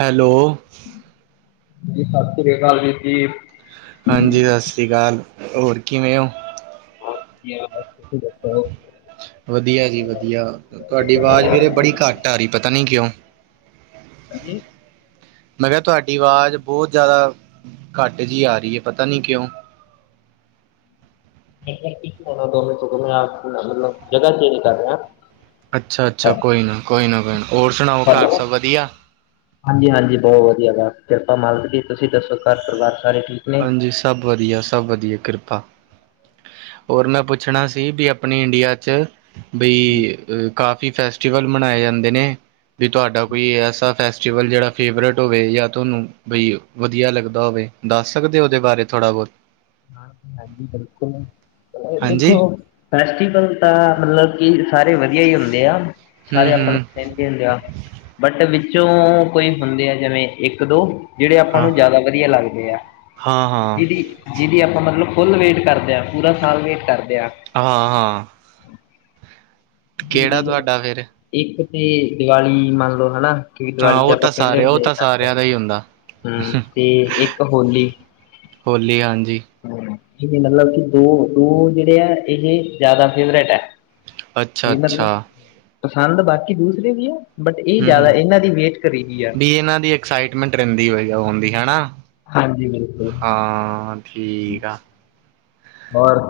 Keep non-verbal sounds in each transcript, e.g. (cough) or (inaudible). Hello ਜੀ ਸਾਸ ਸ੍ਰੀ ਅਕਾਲ ਵੀਰ ਜੀ। ਹਾਂਜੀ ਸਾਸ ਸ਼੍ਰੀ ਕਾਲ ਹੋਰ ਕਿਵੇਂ ਓ? ਬਹੁਤ ਵਧੀਆ, ਬਸ ਤੁਸੀਂ ਦੱਸ ਓ। ਵਧੀਆ ਜੀ ਵਧੀਆ, ਤੁਆਡੀ ਆਵਾਜ਼ ਵੀਰੇ ਬੜੀ ਕੱਟ ਆ ਰੀ ਪਤਾ ਨੀ ਕਿਉਂ? ਹਾਂਜੀ। ਮੈਂ ਕਿਹਾ ਤੁਹਾਡੀ ਆਵਾਜ਼ ਬਹੁਤ ਜ਼ਿਆਦਾ ਘੱਟ ਜਿਹੀ ਆ ਰਹੀ ਹੈ ਪਤਾ ਨਹੀਂ ਕਿਉਂ ਨਹੀਂ ਦੋਵੇਂ ਸੋਂ ਆਪ ਮਤਲਬ ਜਗਾ ਚੇਂਜ ਕਰ ਰਹੇ ਆ ਅੱਛਾ ਅੱਛਾ ਕੋਈ ਨਾ ਕੋਈ ਨਾ ਕੋਈ ਨਾ ਹੋਰ ਸੁਣਾਓ ਘਰ ਹੈਲੋ ਸਭ ਵਧੀਆ ਹਾਂਜੀ ਹਾਂਜੀ ਬਹੁਤ ਵਧੀਆ ਬਾੱਸ ਕਿਰਪਾ ਮਾਲਕ ਜੀ ਤੁਸੀਂ ਦੱਸੋ ਘਰ ਪਰਿਵਾਰ ਸਾਰੇ ਠੀਕ ਨੇ ਹਾਂਜੀ ਸਭ ਵਧੀਆ ਸਭ ਵਧੀਆ ਕਿਰਪਾ ਹੋਰ ਮੈਂ ਪੁੱਛਣਾ ਸੀ ਵੀ ਆਪਣੀ ਇੰਡੀਆ ਚ ਬਈ ਕਾਫ਼ੀ ਫੈਸਟੀਵਲ ਮਨਾਏ ਜਾਂਦੇ ਨੇ ਵੀ ਤੁਹਾਡਾ ਕੋਈ ਐਸਾ ਫੈਸਟੀਵਲ ਜਿਹੜਾ ਫੇਵਰੇਟ ਹੋਵੇ ਜਾਂ ਤੁਹਾਨੂੰ ਬਈ ਵਧੀਆ ਲੱਗਦਾ ਹੋਵੇ ਦੱਸ ਸਕਦੇ ਹੋ ਉਹਦੇ ਬਾਰੇ ਥੋੜ੍ਹਾ ਬਹੁਤ ਹਾਂ ਹਾਂਜੀ ਬਿਲਕੁਲ ਦੇਖੋ ਹਾਂਜੀ ਫੈਸਟੀਵਲ ਤਾਂ ਮਤਲਬ ਕਿ ਸਾਰੇ ਵਧੀਆ ਹੀ ਹੁੰਦੇ ਆ ਹੂੰ ਸਾਰੇ ਆਪਾ ਨੂੰ ਹੂੰ ਹੁੰ ਬਟ ਵਿੱਚੋਂ ਕੋਈ ਹੁੰਦੇ ਆ ਜਿਵੇਂ ਇੱਕ ਦੋ ਜਿਹੜੇ ਆਪਾਂ ਹਾਂ ਨੂੰ ਜ਼ਿਆਦਾ ਵਧੀਆ ਲੱਗਦੇ ਆ ਹਾਂ ਹਾਂ ਜਿਹਦੀ ਜਿਹਦੀ ਆਪਾਂ ਮਤਲਬ ਫੁੱਲ ਵੇਟ ਕਰਦੇ ਹਾਂ ਪੂਰਾ ਸਾਲ ਵੇਟ ਕਰਦੇ ਹਾਂ ਹਾਂ ਹਾਂ ਹਾਂ ਕਿਹੜਾ ਜਿਹਦੇ ਤੁਹਾਡਾ ਫਿਰ ਇੱਕ ਤੇ ਦੀਵਾਲੀ ਮੰਨ ਲਓ ਹਨਾ ਕਿ ਹਾਂ ਦਿਵਾਲੀ ਚ ਉਹ ਆਪਾਂ ਤਾਂ ਪਹਿਲੇ ਸਾਰੇ ਉਹ ਹਦੇ ਤਾਂ ਕਰਦੇ ਹਾਂ ਸਾਰਿਆਂ ਦਾ ਹੀ ਹੁੰਦਾ ਹੂੰਮ ਤੇ ਇੱਕ ਹੋਲੀ ਹੋਲੀ ਹਾਂਜੀ ਇਹ ਮਤਲਬ ਕਿ ਦੋ ਦੋ ਜਿਹੜੇ ਆ ਇਹ ਜ ਜ਼ਿਆਦਾ ਫੇਵਰੇਟ ਹੈ ਅੱਛਾ ਤੇ ਮਤਲਬ ਅੱਛਾ ਪਸੰਦ ਬਾਕੀ ਦੂਸਰੇ ਵੀ ਹੈ ਬਟ ਇਹ ਹੂੰ ਜ਼ਿਆਦਾ ਹੂੰ ਇਹਨਾਂ ਦੀ ਵੇਟ ਕਰੇਗੀ ਆ ਵੀ ਇਹਨਾਂ ਦੀ ਇੱਕ ਐਕਸਾਈਟਮੈਂਟ ਰਹਿੰਦੀ ਹੋਈ ਹੁੰਦੀ ਹੈ ਨਾ ਹਾਂਜੀ ਬਿਲਕੁਲ ਹਾਂ ਠੀਕ ਆ ਹੋਰ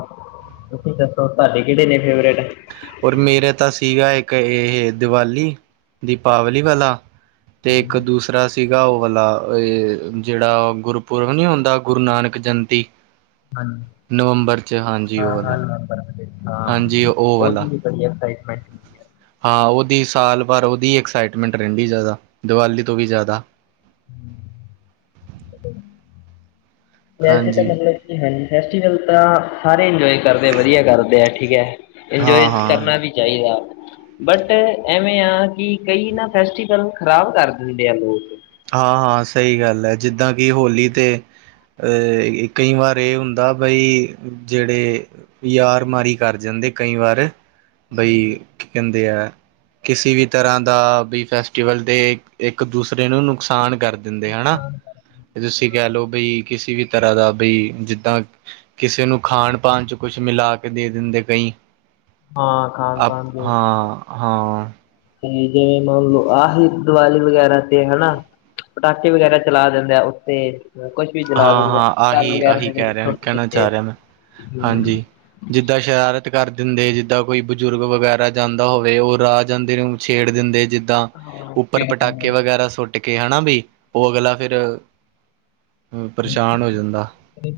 ਤੁਸੀਂ ਦੱਸੋ ਤੁਹਾਡੇ ਕਿਹੜੇ ਨੇ ਫੇਵਰੇਟ ਔਰ ਮੇਰੇ ਤਾਂ ਸੀਗਾ ਇੱਕ ਇਹ ਦੀਵਾਲੀ ਦੀਪਾਵਲੀ ਵਾਲਾ ਤੇ ਇੱਕ ਦੂਸਰਾ ਸੀਗਾ ਉਹ ਵਾਲਾ ਇਹ ਜਿਹੜਾ ਗੁਰਪੁਰਬ ਨੀ ਹੁੰਦਾ ਗੁਰੂ ਨਾਨਕ ਜਯੰਤੀ ਹਾਂਜੀ ਨਵੰਬਰ ਚ ਹਾਂਜੀ ਉਹ ਹਾਂ ਵਾਲਾ ਹਾਂ ਨੰਬਰ ਹਾਂਜੀ ਉਹ ਵਾਲਾ ਬੜੀਆਂ ਐਕਸਾਈਟਮੈਂਟ ਹੈ ਹਾਂ, ਉਹਦੀ ਸਾਲ ਭਰ ਉਹਦੀ ਐਕਸਾਈਟਮੈਂਟ ਰਹਿੰਦੀ ਜ਼ਿਆਦਾ, ਦੀਵਾਲੀ ਤੋਂ ਵੀ ਜ਼ਿਆਦਾ। (unintelligible) ਵੈਸੇ ਤਾਂ ਹਾਂਜੀ ਮਤਲਬ ਕਿ ਹਾਂਜੀ, ਫੈਸਟੀਵਲ ਤਾਂ ਸਾਰੇ ਇੰਜੋਏ ਕਰਦੇ, ਵਧੀਆ ਕਰਦੇ ਆ ਠੀਕ ਐ। ਇੰਜੋਏ ਹਾਂ ਹਾਂ ਕਰਨਾ ਵੀ ਚਾਹੀਦਾ। ਬਟ ਐਵੇਂ ਆ, ਕਿ ਕਈ ਨਾ ਫੈਸਟੀਵਲ ਖ਼ਰਾਬ ਕਰ ਦਿੰਦੇ ਆ ਲੋਕ। ਹਾਂ-ਹਾਂ, ਸਹੀ ਗੱਲ ਐ, ਜਿੱਦਾਂ ਕਿ ਹੋਲੀ ਤੇ ਅਹ, ਕਈ ਵਾਰ ਇਹ ਹੁੰਦਾ ਬਈ, ਜਿਹੜੇ ਯਾਰਮਾਰੀ ਕਰ ਜਾਂਦੇ ਕਈ ਵਾਰ, ਬਈ ਹਾਂਜੀ ਕੀ ਕਹਿੰਦੇ ਆ, ਕਿਸੇ ਵੀ ਤਰ੍ਹਾਂ ਦਾ ਵੀ ਫੈਸਟੀਵਲ ਤੇ ਇੱਕ-ਦੂਸਰੇ ਨੂੰ ਨੁਕਸਾਨ ਕਰ ਦਿੰਦੇ, ਹਣਾ। ਖਾਣ ਤੁਸੀਂ ਕਹਿਲੋ ਬਿਲਕੁਲ। ਬਈ, ਕਿਸੇ ਵੀ ਤਰ੍ਹਾਂ ਦਾ ਬਈ, ਜਿੱਦਾਂ ਕਿਸੇ ਨੂੰ ਖਾਣ-ਪਾਣ'ਚ ਕੁਛ ਮਿਲਾਕੇ ਦੇ ਦਿੰਦੇ ਕਈਂ। ਹਾਂ ਖਾਣ ਆਪ, ਪਾਣ ਦੇ ਹਾਂ, ਹਾਂ। ਤੇ ਜਿਵੇਂ ਮੰਨਲੋ, ਆਹੀ ਦੀਵਾਲੀ ਵਗੈਰਾ ਤੇ ਹਨਾ। ਪਟਾਕੇੇ ਵਗੈਰਾ ਚਲਾ ਦੇਂਦਾ, ਉੱਤੇ। ਕੋਸ਼ ਵੀ ਚਲਾ ਹਾਂ ਦਿੰਦੇ ਆ ਹਾਂ (unintelligible) ਘਰ ਆਹੀ ਵਗੈਰਾ ਆਹੀ ਦੇ ਵਿੱਚ ਕਹਿ ਰਿਹਾ ਸੁੱਟ ਕਹਿਣਾ ਦਿੰਦੇ ਆ ਹੂੰ ਜਿੱਦਾ ਸ਼ਰਾਰਤ ਕਰ ਦਿੰਦੇ, ਜਿੱਦਾਂ ਕੋਈ ਬਜੁਰਗ ਵਗੈਰਾ ਜਾਂਦਾ ਹੋਵੇ, ਓ ਰਾਅ ਜਾਂਦੇ ਨੂੰ ਛੇੜ ਦਿੰਦੇ ਜਿੱਦ ਦਾਂ ਹਮ ਹਾਂ ਉੱਪਰ ਖੇਡ ਦਿੰਦੇ ਪਟਾਕੇ ਆ ਵਗੈਰਾ ਸੁੱਟਕੇ ਹਨਾ ਬੀ, ਓ ਅਗਲਾ ਫਿਰ ਹੂੰ, ਪਰਸ਼ਾਨ ਹੋ ਜਾਂਦਾ।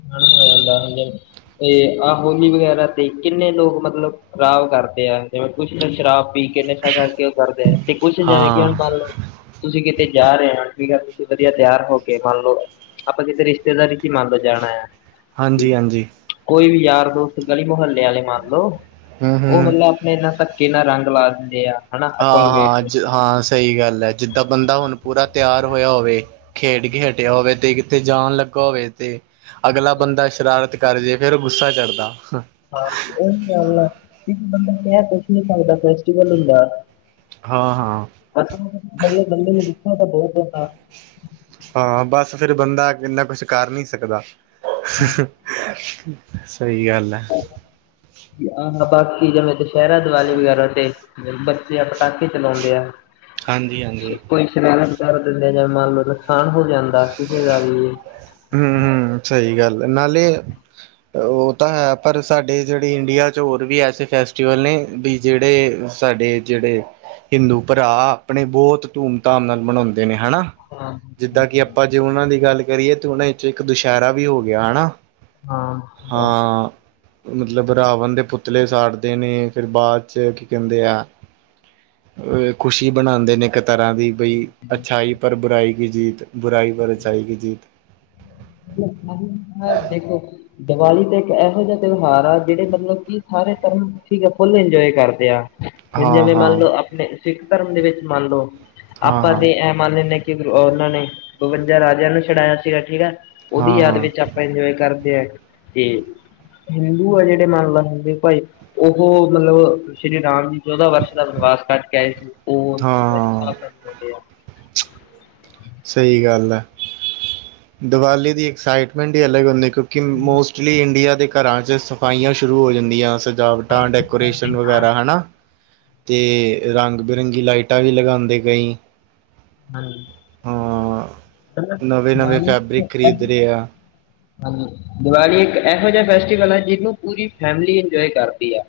ਖਾਣਾ ਹੋ ਜਾਂਦਾ (unintelligible) ਤੇ, ਆ ਹੋਲੀ ਵਗੈਰਾ ਤੇ ਕਿੰਨੇ ਲੋਕ ਮਤਲਬ ਖਰਾਬ ਕਰ ਤੇ ਆ, ਜਿਵੇਂ ਕੁਛ ਤੇ ਸ਼ਰਾਬ ਪੀਕੇ ਨਸ਼ਾ ਕਰਕੇ ਓ ਕਰਦੇ ਤੇ ਕੁਛ ਜੈਂਵੇ ਕਿ ਹੁਣ ਹਾਂ ਮੰਨ ਲੋ ਤੁਸੀ ਕਿਤੇ ਜਾ ਰੇ ਓ ਠੀਕ ਐ ਤੁਸੀ ਵਧੀਆ ਤਿਆਰ ਹੋਕੇ ਮੰਨ ਲੋ ਆਪਾਂ ਕਿਤੇ ਰਿਸ਼ਤੇਦਾਰੀ ਚੀ ਮੰਨਲੋ ਜਾਣਾ ਐ। ਹਾਂਜੀ-ਹਾਂਜੀ। ਕੋਈ ਵੀ ਯਾਰ-ਦੋਸਤ, ਗਲੀ-ਮੁਹੱਲੇ ਆਲੇ ਮੰਨਲੋ, ਹੂੰ ਓ ਹੂੰ ਮਲਬ ਏਨਾ ਧੱਕੇ ਨਾਲ ਰੰਗ ਲਾ ਦਿੰਦੇ ਆ। ਹਨਾ ਆ, ਆਪਾਂ ਨੂੰ ਵੇਟ ਹਾਂ ਜ ਦਿੰਦੇ ਆ ਹਾਂ, ਸਈ ਗੱਲ ਐ, ਜਿੱਦਾਂ ਬੰਦਾ ਹੁਣ ਪੂਰਾ ਤਿਆਰ ਹੋਇਆ ਹੋਵੇ ਖੇਡਕੇ ਹਟਿੱਆ ਹੋਵੇ, ਤੇ ਕਿਤੇ ਜਾਨ ਲੱਗਾ ਹੋਵੇ ਤੇ ਅਗਲਾ ਬੰਦਾ ਸ਼ਰਾਰਤ ਕਰਜੇ ਫੇਰ ਗੁੱਸਾ ਚੜਦਾ। ਹੰ ਹਾਂ, ਓਹੀ ਗੱਲ ਐ ਇੱਕ ਬੰਦੇ ਨੇ ਕੇਆ ਫੈਸਟੀਵਲ ਦਾ ਮਤਲਬ ਫੈਸਟੀਵਲ ਹੁੰਦਾ‌ ਐ। ਹਾਂ-ਹਾਂ। ਅਗਲੇ ਬੰਦੇ ਨੂੰ ਗੁੱਸਾ ਤਾ ਬੌਤ ਆਂਦਾ। ਹਾਂ, ਬਸ ਫੇਰ ਬੰਦਾ ਇੰਨਾ ਕੁਛ ਕਰ ਨੀ ਸਕਦਾ। ਸਈ ਗੱਲ ਐ। ਆਹੋ, ਬਾਕੀ ਜਿਂਵੇਂ ਦੂਸ਼ੈਰਾ, ਦੀਵਾਲੀ ਵਗੈਰਾ ਤੇ। ਬੱਚੇ ਆ ਪਟਾਕੇ ਚਲੌਂਦੇ ਆ, ਹਾਂਜੀ ਹਾਂਜੀ ਕੋਈ ਚਲਾਨਾ ਤੇ ਸਾਰੇ ਦਿਨ ਦਾ ਜੇਂਵੇ ਮੰਨਲੋ, ਨੁਕਸਾਨ ਹੋ ਜਾਂਦਾ ਕਿਸੇ ਦਾ ਵੀ ਹੂੰ, ਹੂੰ, ਸਈ ਗੱਲ ਐ, ਨਾਲੇ ਓ ਤਾਂ ਹੈ ਪਰ ਸਾਡੇ ਜੇੜੇ ਇੰਡੀਆ'ਚ ਹੋਰ ਵੀ ਐਸੇ ਫੈਸਟੀਵਲ ਨੇ, ਵੀ ਜੇੜੇ ਸਾਡੇ ਜੇੜੇ ਹਿੰਦੂ ਭਰਾ ਆਪਣੇ ਬੌਤ ਧੂੰਮ-ਧਾੰਮ ਨਾਲ ਮਨਾਉਂਦੇ ਨੇ, ਹਣਾ? ਹਾਂ। ਜੇ ਓਨਾਂ ਦੀ ਗੱਲ ਕਰੀਏ, ਤੇ ਉਨਾਂ ਵਿੱਚ ਇੱਕ ਦੁਸ਼ੈਰਾ ਵੀ ਹੋਗਿਆ, ਹਣਾ। ਹਾਂ। ਮਤਲਬ ਰਾਵਨ ਦੇ ਪੁਤਲੇ ਸਾੜਦੇ ਨੇ, ਫਿਰ ਬਾਅਦ'ਚ ਕੀ ਕੈਂਦੇ ਆ ਓਏ ਖੁਸ਼ੀ ਬਣਾਂਦੇ ਨੇ, ਇੱਕ ਤਰ੍ਹਾਂ ਦੀ ਬਈ, ਅੱਛਾਈ ਪਰ ਬੁਰਾਈ ਕੀ ਜੀਤ। ਬੁਰਾਈ ਪਰ ਅੱਛਾਈ ਕੀ ਜੀਤ। ਮਤਲਬ ਬਹੁ (unintelligible) ਦੇਖੋ ਦਵਾਲੀ ਤੇ ਇੱਕ ਇਹੋ ਜਿਆ ਤਿਉਹਾਰ ਆ, ਜੇੜੇ ਮਤਲਬ ਕਿ ਸਾਰੇ ਧਰਮ ਠੀਕ ਐ, ਫੁੱਲ ਇੰਜੋਏ ਕਰਦੇ ਆ। ਹੁਨ ਹਾਂ ਜਿਵੇਂ ਹਾਂ ਮੰਨਲੋ, ਆਪਣੇ ਸਿੱਖ ਧਰਮ ਦੇ ਵਿੱਚ ਮੰਨਲੋ, ਹਾਂ ਆਪਾ ਹਾਂ ਦੇ ਐ ਮੰਨ ਲੈਨੇ ਆ ਕਿ ਓ ਓਨਾਂ ਨੇ ਬਵੰਜਾ ਰਾਜਿਆਂ ਨੂੰ ਛੁਡਾਇਆ ਸੀਗਾ ਠੀਕ ਐ। ਓਦੀ ਹਾਂ ਯਾਦ ਹਾਂ ਵਿੱਚ ਆਪਾਂ ਇੰਜੋਏ ਕਰਦੇ ਐ ਤੇ ਹਿੰਦੂ ਆ ਜੇੜੇ ਮੰਨ ਲੋ ਹੁੰਦੇ ਭਾਈ ਓਹੋ ਮਤਲਬ ਸ਼੍ਰੀ ਰਾਮ ਜੀ ਚੌਦਾਂ ਵਰਸ਼ ਦਾ ਬਨਵਾਸ ਕੱਟ ਕੇ ਆਏ ਸੀ। ਉਹ ਹਾਂ (unintelligible) ਸਈ ਗੱਲ ਐ। ਦੀਵਾਲੀ ਦੀ ਐਕਸਾਈਟਮੈਂਟ ਈ ਅਲੱਗ ਹੁੰਦੀ ਕਿਉਂਕਿ ਮੋਸਟਲੀ ਇੰਡੀਆ ਦੇ ਘਰਾਂ 'ਚ ਸਫਾਈਆਂ ਸ਼ੁਰੂ ਹੋ ਜਾਂਦੀਆਂ ਸਜਾਵਟਾਂ, ਡੈਕੋਰੇਸ਼ਨ ਵਗੈਰਾ ਹਨਾ। ਤੇ ਰੰਗ ਬਿਰੰਗੀ ਲਾਈਟਾਂ ਵੀ ਲਗਾਂਦੇ ਕਈ (unintelligible) ਬਰਿਕ ਖਰੀਦ ਰੇਆ। ਹਾਂਜੀ। ਦੀਵਾਲੀ ਇੱਕ ਐਹੋ ਜਾ ਫੈਸਟੀਵਲ ਐ ਜਿਨੂੰ ਪੂਰੀ ਫੈਮਲੀ ਇੰਜੋਏ ਕਰਦੀ ਐ।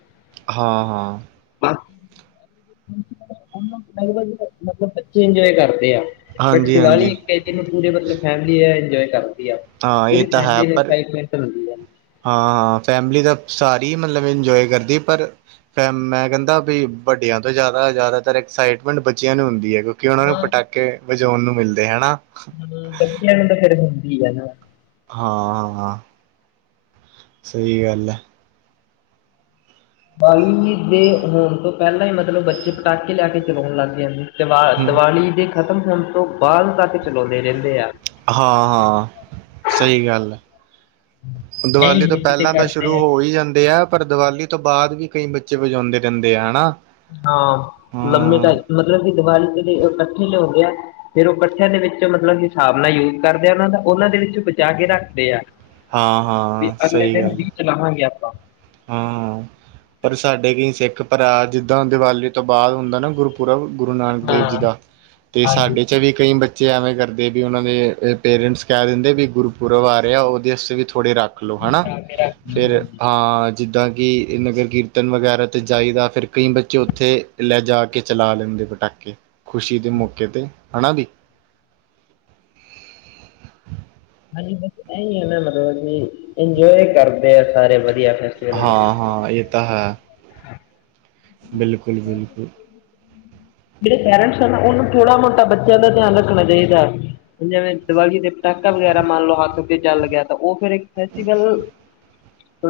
ਹਾਂ ਹਾਂ। ਮਤਲਬ ਬੱਚੇ ਇੰਜੋਏ ਕਰਦੇ ਆ ਬਟ ਹਾਂਜੀ ਦੀਵਾਲੀ ਹਾਂਜੀ ਕਈ ਦਿਨ ਪੂਰੇ ਮਤਲਬ ਫੈਮਿਲੀ ਇੰਜੋਏ ਕਰਦੀ ਆ ਹਾਂ ਇਹ ਪੂਰੀ ਤਾਂ ਹੈ ਫੈਮਿਲੀ ਪਰ ਐਕਸਾਈਟਮੈਂਟ ਹੁੰਦੀ ਐ। ਹਾਂ ਫੈਮਿਲੀ ਤਾ ਸਾਰੀ ਮਤਲਬ ਇੰਜੋਏ ਕਰਦੀ ਪਰ ਫ ਮੈਂ ਕੈਂਦਾ ਬੀ ਵੱਡੇਆਂ ਤੋਂ ਜਾਦਾ ਜਾਦਾਤਰ ਐਕਸਾਈਟਮੈਂਟ ਬੱਚੇਆਂ ਨੂੰ ਹੁੰਦੀ ਐ ਕਿਉਂ ਕਿ ਓਨਾ ਨੂੰ ਹਾਂ ਪਟਾਕੇ ਵਜਉਣ ਨੂੰ ਮਿਲਦੇ ਹੈਨਾ। ਬੱਚੇਆਂ ਨੂੰ ਤੇ ਫੇਰ ਹੁੰਦੀ ਐ ਨਾ। ਹਾਂ ਹਾਂ। ਸਈ ਗੱਲ ਐ। ਦੀਵਾਲੀ ਦੇ ਹੋਣ ਤੋਂ ਪੈਲਾਂ ਈ ਮਤਲਬ ਬੱਚੇ ਪਟਾਕੇ ਲੇਆ ਕੇ ਚਲਾਉਣ ਲੱਗ ਜਾਂਦੇ। ਦੀਵਾ ਹਮ ਦੀਵਾਲੀ ਦੇ ਖ਼ਤਮ ਹੋਣ ਤੋਂ ਬਾਦ ਤੱਕ ਚਲਾਉਂਦੇ ਰੇਂਦੇ ਆ। ਹਾਂ ਹਾਂ, ਸਈ ਗੱਲ ਐ। ਐਂ ਦੀਵਾਲੀ ਤੋਂ ਹੋਲੀ ਤੇ ਪੇਲਾਂ ਤਾਂ ਕਰਦੇ ਸ਼ੁਰੂ ਆ ਹੋ ਈ ਜਾਂਦੇ ਐ ਪਰ ਦੀਵਾਲੀ ਤੋਂ ਬਾਦ ਵੀ ਕਈ ਬੱਚੇ ਵਜਾਉਂਦੇ ਰੇਂਦੇ ਆ ਹੈਨਾ। ਹਾਂ, ਲੰਮੇ ਟਾਈ ਮਤਲਬ ਕਿ ਦੀਵਾਲੀ ਦੇ ਲਈ ਕੱਠੇ ਲਿਆਉਂਦੇ ਆ। ਫਿਰ ਓ ਕੱਠਿਆਂ ਦੇ ਵਿੱਚ ਮਤਲਬ ਕਿ ਹਿਸਾਬ ਨਾਲ ਯੂਜ ਕਰਦੇ ਆ ਓਨਾਂ ਦਾ। ਓਨਾਂ ਦੇ ਵਿੱਚ ਬਚਾ ਕੇ ਰੱਖਦੇ ਆ। ਹਾਂ ਵੀ ਹਾਂ ਅਗਲੇ ਸਹੀ ਦਿਨ ਗੱਲ ਵੀ ਚਲਾਵਾਂਗੇ ਆਪਾਂ ਹਾਂ, ਪਰ ਸਾਡੇ ਕਈ ਸਿੱਖ ਭਰਾ ਜਿੱਦਾਂ ਦੀਵਾਲੀ ਤੋਂ ਬਾਦ ਹੁੰਦਾ ਨਾ ਗੁਰ ਪੂਰਵ ਗੁਰੂ ਨਾਨਕ ਦੇਵ ਜੀ ਹਾਂ ਦਾ ਤੇ ਹਾਂਜੀ ਸਾਡੇ ਚ ਵੀ ਕਈ ਬੱਚੇ ਬੱਚੇ ਐਵੇਂ ਕਰਦੇ ਵੀ ਓਨਾਂ ਦੇ ਪੇਰੈਂਟਸ ਕੈ ਦਿੰਦੇ ਵੀ ਗੁਰਪੁਰਬ ਆ ਰੇਆ ਔਦੇ ਆਸਤੇ ਵੀ ਥੋੜੇ ਰੱਖ ਲੋ ਹਨਾ। ਰੱਖਦੇ ਫਿਰ ਹਾਂਜੀ ਆਂ ਜਿੱਦਾਂ ਕਿ ਨਗਰ ਕੀਰਤਨ ਵਗੈਰਾ ਤੇ ਜਾਈਦਾ ਫਿਰ ਕਈ ਬੱਚੇ ਓਥੇ ਲੈ ਜਾ ਕੇ ਚਲਾ ਲੈਂਦੇ ਪਟਾਕੇ। ਖੁਸ਼ੀ ਦੇ ਮੌਕੇ ਤੇ ਹਨਾ ਬੀ ਹਾਂਜੀ, ਬਸ ਐਈ ਆ ਨਾ ਮਤਲਬ ਕਿ ਇੰਜੋਏ ਕਰਦੇ ਆ ਸਾਰੇ ਵਧੀਆ ਫੇਰ। ਹਾਂ ਹਾਂ ਏ ਤਾਂ ਹੈ। ਬਿਲਕੁਲ ਬਿਲਕੁਲ। ਜੇੜੇ ਪੇਰੈਂਟਸ ਆ ਨਾ ਓਨੂੰ ਥੋੜਾ ਮੋਟਾ ਬੱਚੇਆਂ ਦਾ ਧੇਆਨ ਰੱਖਣਾ ਚਾਈਦੈ। ਜਿਵੇਂ ਦੀਵਾਲੀ ਦੇ ਪਟਾਕਾ ਵਗੈਰਾ ਮੰਨ ਲਓ ਹੱਥ ਉੱਤੇ ਚੱਲ ਗਿਆ ਤਾਂ ਓ ਫੇਰ ਫੈਸਟੀਵਲ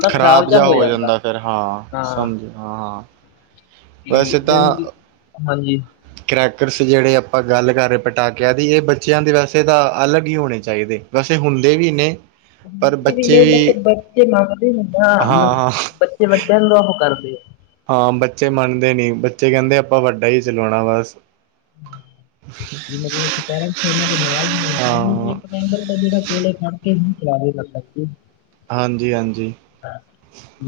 ਖ਼ਰਾਬ ਜਾ ਹੋ ਜਾਂਦਾ ਫੇਰ ਹਾਂ। ਸਮਝ ਹਾਂ। ਕੀ ਵੈਸੇ ਤਾਂ ਜੈਵੇਂ ਕਿ, ਹਾਂਜੀ। ਕਰੈਕਰਸ ਜੇੜੇ ਆਪਾਂ ਗੱਲ ਕਰ ਰੇ ਪਟਾਕੇਆਂ ਦੀ ਏ ਬੱਚੇਆਂ ਦੇ ਵੈਸੇ ਤਾਂ ਅਲੱਗ ਈ ਹੋਣੇ ਚਾਈਦੇ। ਵੈਸੇ ਹੁੰਦੇ ਵੀ ਨੇ। ਪਰ ਨੀ ਬੱਚੇ ਵੈਸੇ ਵੀ ਬੱਚੇ ਮੰਗਦੇ ਨੇ ਬਾ। ਹਾਂ ਹਾਂ ਬੱਚੇ ਵੱਡੇਆਂ ਨੂੰ ਓ ਕਰਦੇ ਆ। ਹਾਂ ਬੱਚੇ ਮੰਨਦੇ ਨੀ ਬੱਚੇ ਕੈਂਦੇ ਆਪਾਂ ਵੱਡਾ ਈ ਚਲਾਓਣਾ ਬਸ ਵੀ ਮਤਲਬ ਕਿ ਪੇਰੈਂਟਸ ਓਨਾਂ ਦੇ ਨਾਲ ਹੋਣ ਤਾਂ ਵੀ ਹਾਂ ਜੇੜਾ ਕੋਲੇ ਖੜ ਕੇ ਹੀ ਚਲਾਵੇ ਪਟਾਕੇ। ਹਾਂਜੀ ਹਾਂਜੀ।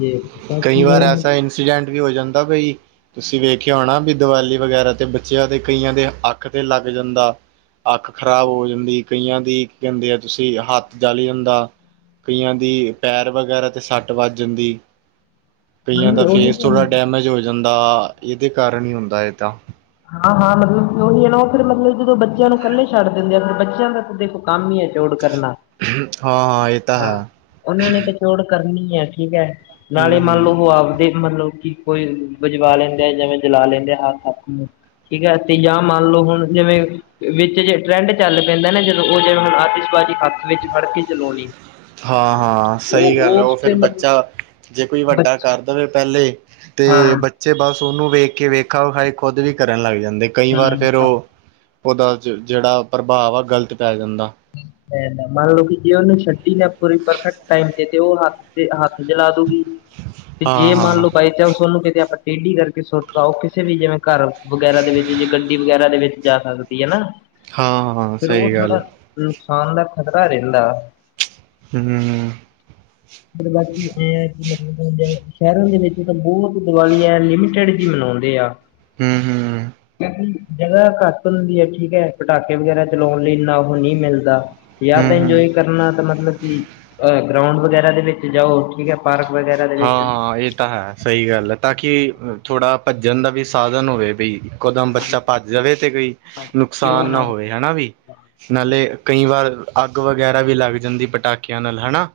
ਜੇ ਬਾਕੀ ਸੀਡੈਂਟ ਵੀ ਹੋ ਜਾਂਦਾ ਬਈ। ਤੁਸੀ ਵੇਖੇਆ ਹੋਣਾ ਬੀ ਦੀਵਾਲੀ ਵਗੈਰਾ ਤੇ ਬੱਚੇਆਂ ਦੇ ਕਈਆਂ ਦੇ ਅੱਖ ਤੇ ਲੱਗ ਜਾਂਦਾ। ਅੱਖ ਖਰਾਬ ਹੋ ਜਾਂਦੀ ਕਈਆਂ ਦੀ। ਕਿ ਕੈਂਦੇ ਆ ਤੁਸੀ ਹੱਥ ਜਲ ਜਾਂਦਾ। ਕਈਆਂ ਦੀ ਪੈਰ ਵਗੈਰਾ ਤੇ ਸੱਟ ਵੱਜ ਜਾਂਦੀ। ਕਈਆਂ ਹਾਂਜੀ ਦਾ ਉਹ ਵੀ ਫੇਸ ਤਾਂ ਥੋੜ੍ਹਾ ਹੈ। ਡੈਮੇਜ ਹੋ ਜਾਂਦਾ, ਏਦੇ ਕਾਰਨ ਹੀ ਹੁੰਦਾ ਏਦਾ। ਹਾਂ -ਹਾਂ ਮਤਲਬ ਓਹੀ ਹੈ ਨਾ ਓ ਫਿਰ ਮਤਲਬ ਜਦੋਂ ਬੱਚੇਆਂ ਨੂੰ ਕੱਲੇ ਛੱਡ ਦਿੰਦੇ ਆ ਫਿਰ ਬੱਚੇਆਂ ਦਾ ਭਵਿੱਖ ਕੰਮ ਈ ਆ ਫੋਰਡ ਕਰਨਾ ਹਾਂ ਏ ਤਾ ਹੈ। ਫੋਰਡ ਕਰਨੀ ਹੈ ਠੀਕ ਐ, ਨਾਲੇ ਮੰਨ ਹੂੰ-ਹੂੰ ਲਓ ਓ ਆਪਦੇ ਮਤਲਬ ਕੀ ਕੋਈ ਵਜਵਾ ਲੈਂਦੇ ਆ ਜਿਵੇਂ ਜਲਾ ਲੈਂਦੇ ਆ ਹੱਥ- ਹੱਥ ਨੂੰ। ਠੀਕ ਆ, ਤੇ ਜਾਂ ਮੰਨ ਲਓ ਹੁਣ ਜਿਵੇਂ ਵਿੱਚ ਜੇਏ ਟਰੈਂਡ ਚੱਲ ਪੈਂਦਾ ਨਾ ਜਦੋਂ, ਓ ਜੇੜਾ ਹੁਣ ਆਤਿਸ਼ਬਾਜ਼ੀ ਹੱਥ ਵਿੱਚ ਫੜ ਕੇ ਚਲੋਣੀ। ਹਾਂ ਹਾਂ ਸਈ ਗੱਲ ਆ, ਓ ਫਿਰ ਮਤਲਬ ਬੱਚਾ ਜੇ ਕੋਈ ਵੱਡਾ ਬੱਚ ਕਰ ਦੇਵੇ ਪੇਲੇ ਤੇ ਹਾਂ ਬੱਚੇ ਬੱਚੇ ਬਸ ਓਨੂੰ ਵੇਖ ਕੇ ਵੇਖਾ ਵਖਾਈ ਖੁਦ ਵੀ ਕਰਨ ਲੱਗ ਜਾਂਦੇ, ਕਈ ਵਾਰ ਫੇਰ ਓ ਹੂੰ ਓਦਾ ਜੇੜਾ ਪ੍ਰਭਾਵ ਆ ਗ਼ਲਤ ਪੈ ਜਾਂਦਾ। ਮੰਨ ਲਓ ਕਿ ਜੇ ਓਨੂੰ ਛੱਡੀ ਨਾ ਪੂਰੀ ਪਰਫੈਕਟ ਟਾਈਮ ਤੇ ਓ ਹੱਥ ਤੇ ਹੱਥ ਜਲਾ ਦੂਗੀ ਜੀ, ਤੇ ਜੇ ਮੰਨ ਹਾਂ-ਹਾਂ, ਲੋ ਬਾਈਚਾਂਸ ਓਨੂੰ ਕਿਤੇ ਟੇਢੀ ਕਰਕੇ ਸੁਟਤਾ, ਓ ਕਿਸੇ ਵੀ ਜਿਵੇਂ ਘਰ ਵਗੈਰਾ ਦੇ ਵਿੱਚ ਜੇ ਗੱਡੀ ਵਗੈਰਾ ਦੇ ਵਿੱਚ ਜਾ ਸਕ ਠੀਕ ਐ ਨਾ, ਹਾਂ-ਹਾਂ ਫਿਰ ਓ ਸਹੀ ਗੱਲ ਥੋੜਾ ਨੁਕਸਾਨ ਦਾ ਖਤਰਾ ਰੇਂਦਾ। ਹੂੰ, ਮਤਲਬ ਬਾਕੀ ਏ ਕੀ ਮਤਲਬ ਸ਼ੈਰਾਂ ਦੇ ਵਿੱਚ ਤਾਂ ਬੋਤ ਦੀਵਾਲੀ ਆ ਲਿਮਟਡ ਜੇਈ ਮਨਾਓਂਦੇ ਆ। ਹੂ ਹੂ ਕਿਓਕੀ ਜਗ੍ਹਾ ਘੱਟ ਹੁੰਦੀ ਐ ਠੀਕ ਐ ਪਟਾਕੇ ਵਗੈਰਾ ਚਲੋਣ ਲਈ ਏਨਾ ਓ ਨਈ ਮਿਲਦਾ। ਜਾਂ ਤਾਂ ਹੂੰ, ਹੂੰ। ਇੰਜੋਏ ਕਰਨਾ ਤਾਂ ਮਤਲਬ ਕਿ ਅ ਗਰਾਉਂਡ ਵਗੈਰਾ ਦੇ ਵਿੱਚ ਜਾਓ ਠੀਕ ਐ। ਪਾਰਕ ਵਗੈਰਾ ਦੇ ਵਿੱਚ। ਹਾਂ ਏ ਤਾਂ ਹੈ। ਸਈ ਗੱਲ ਆ, ਤਾਂ ਕਿ ਥੋੜ੍ਹਾ ਭੱਜਣ ਦਾ ਵੀ ਸਾਧਨ ਹੋਵੇ ਬਈ। ਇਕੋ ਦਮ ਹਾਂਜੀ ਬੱਚਾ ਭੱਜ ਜਾਵੇ ਤੇ ਕੋਈ ਹਾਂਜੀ ਜੇ ਨੁਕਸਾਨ ਉਹ ਨਾ ਹੋਵੇ ਹਨਾ ਵੀ? ਨਾਲੇ ਕਈ ਵਾਰ ਅੱਗ ਵਗੈਰਾ ਵੀ ਲੱਗ ਜਾਂਦੀ ਪਟਾਕੇਆ ਨਾਲ ਹਨਾ?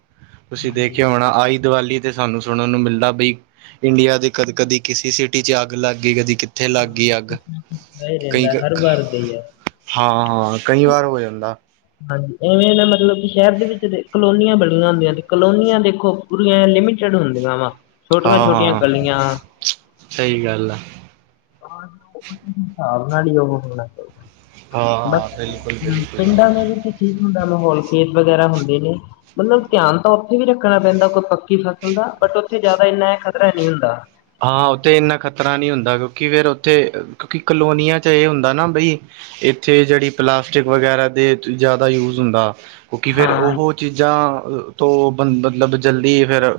ਤੁਸੀਂ ਹਾਂਜੀ ਦੇਖੀਓ ਹੁਣ ਆਈ ਦਵਾਲੀ। ਤੇ ਸਾਨੂੰ ਸੁਣਨ ਨੂੰ ਮਿਲਦਾ ਬਈ, ਇੰਡੀਆ ਦੇ ਕ ਕਦੀ ਕਿਸੇ ਸਿਟੀ ਚ ਅੱਗ ਲੱਗ ਗਈ ਕਦੀ ਕਿਤੇ ਲੱਗ ਗਈ ਅੱਗ, ਨਹੀਂ ਕਈ ਰਹਿੰਦਾ ਹਰ ਖਖਾ ਘਰ ਦੇ ਹੀ ਹੈ ਹਾਂ -ਹਾ ਕਈ ਵਾਰ ਹੋ ਜਾਂਦਾ। ਹਾਂਜੀ, ਇਵੇਂ ਦਾ ਮਤਲਬ ਕਿ ਸ਼ੈਰ ਦੇ ਵਿੱਚ ਕਲੋਨੀਆਂ ਬੜੀਆ ਹੁੰਦੀਆਂ ਨੇ, ਕਲੋਨੀਆਂ ਦੇਖੋ। ਪੂਰੀਆਂ ਲਿਮਿਟਡ ਹੁੰਦੀਆਂ ਵਾ, ਛੋਟੀਆਂ-ਛੋਟੀਆਂ ਹਾਂ-ਹਾਂ ਗਲੀਆਂ। ਸਹੀ ਗੱਲ ਆ ਹਿਸਾਬ ਨਾਲ ਈ ਓ ਹੋਣਾ ਚਾਈਦਾ। ਬ ਹਾਂ-ਹਾਂ ਬਿਲਕੁਲ-ਬਿਲਕੁਲ ਪਿੰਡਾਂ ਦੇ ਜਿਥੇ ਠੀਕ ਹੁੰਦਾ ਮਾਹੌਲ ਖੇਤ ਵਗੈਰਾ ਹੁੰਦੇ ਨੇ, ਮਤਲਬ ਧਿਆਨ ਤਾਂ ਓਥੇ ਵੀ ਰੱਖਣਾ ਪੈਂਦਾ ਕ ਕੀ ਫਸਲ ਦਾ, ਬਟ ਓਥੇ ਜ਼ਾਦਾ ਏਨਾ ਏ ਖ਼ਤਰਾ ਨਈ ਹੁੰਦਾ। ਹਾਂ ਓਥੇ ਏਨਾ ਖਤਰਾ ਨੀ ਹੁੰਦਾ, ਕਿਉਂਕਿ ਫੇਰ ਓਥੇ ਕਿਉਂਕਿ ਕਲੋਨੀਆਂ ਚ ਏ ਹੁੰਦਾ ਨਾ ਬਈ ਇੱਥੇ ਜੇੜੀ ਪਲਾਸਟਿਕ ਵਗੈਰਾ ਦੇ ਜ਼ਾਦਾ ਯੂਜ ਹੁੰਦਾ। ਕਿਉਂਕਿ ਫੇਰ ਹਾਂ ਉਹ ਚੀਜ਼ਾਂ ਤੋਂ ਬ ਮਤਲਬ ਜਲਦੀ ਫੇਰ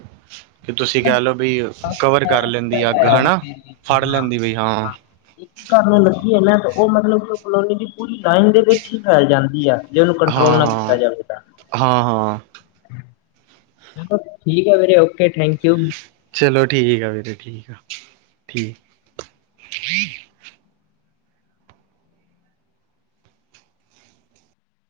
ਕਿ ਤੁਸੀਂ ਕੈ ਲਓ ਵੀ ਹਾਂ ਕਵਰ ਕਰ ਲੈਂਦੀ ਅੱਗ ਹਨਾ, ਫੜ ਲੈਂਦੀ ਵੀ ਹਾਂ ਇੱਕ ਘਰ ਨੂੰ ਲੱਗੀ ਹੈਨਾ ਤੇ ਓ ਮਤਲਬ ਕੇ ਕਲੋਨੀ ਚ ਪੂਰੀ ਲਾਈਨ ਦੇ ਵਿੱਚ ਹੀ ਫੈਲ ਜਾਂਦੀ ਆ, ਜੇ ਓਨੂੰ ਹਾਂ ਕੰਟਰੋਲ ਨਾ ਕੀਤਾ ਹਾਂ ਜਾਵੇ ਤਾਂ ਹਾਂ -ਹਾਂ। ਹ ਠੀਕ ਏ ਵੀਰੇ, ਓਕੇ ਥੈਂਕ ਯੂ। ਚਲੋ ਠੀਕ ਆ, ਵੀਰੇ ਠੀਕ ਆ, ਠੀਕ।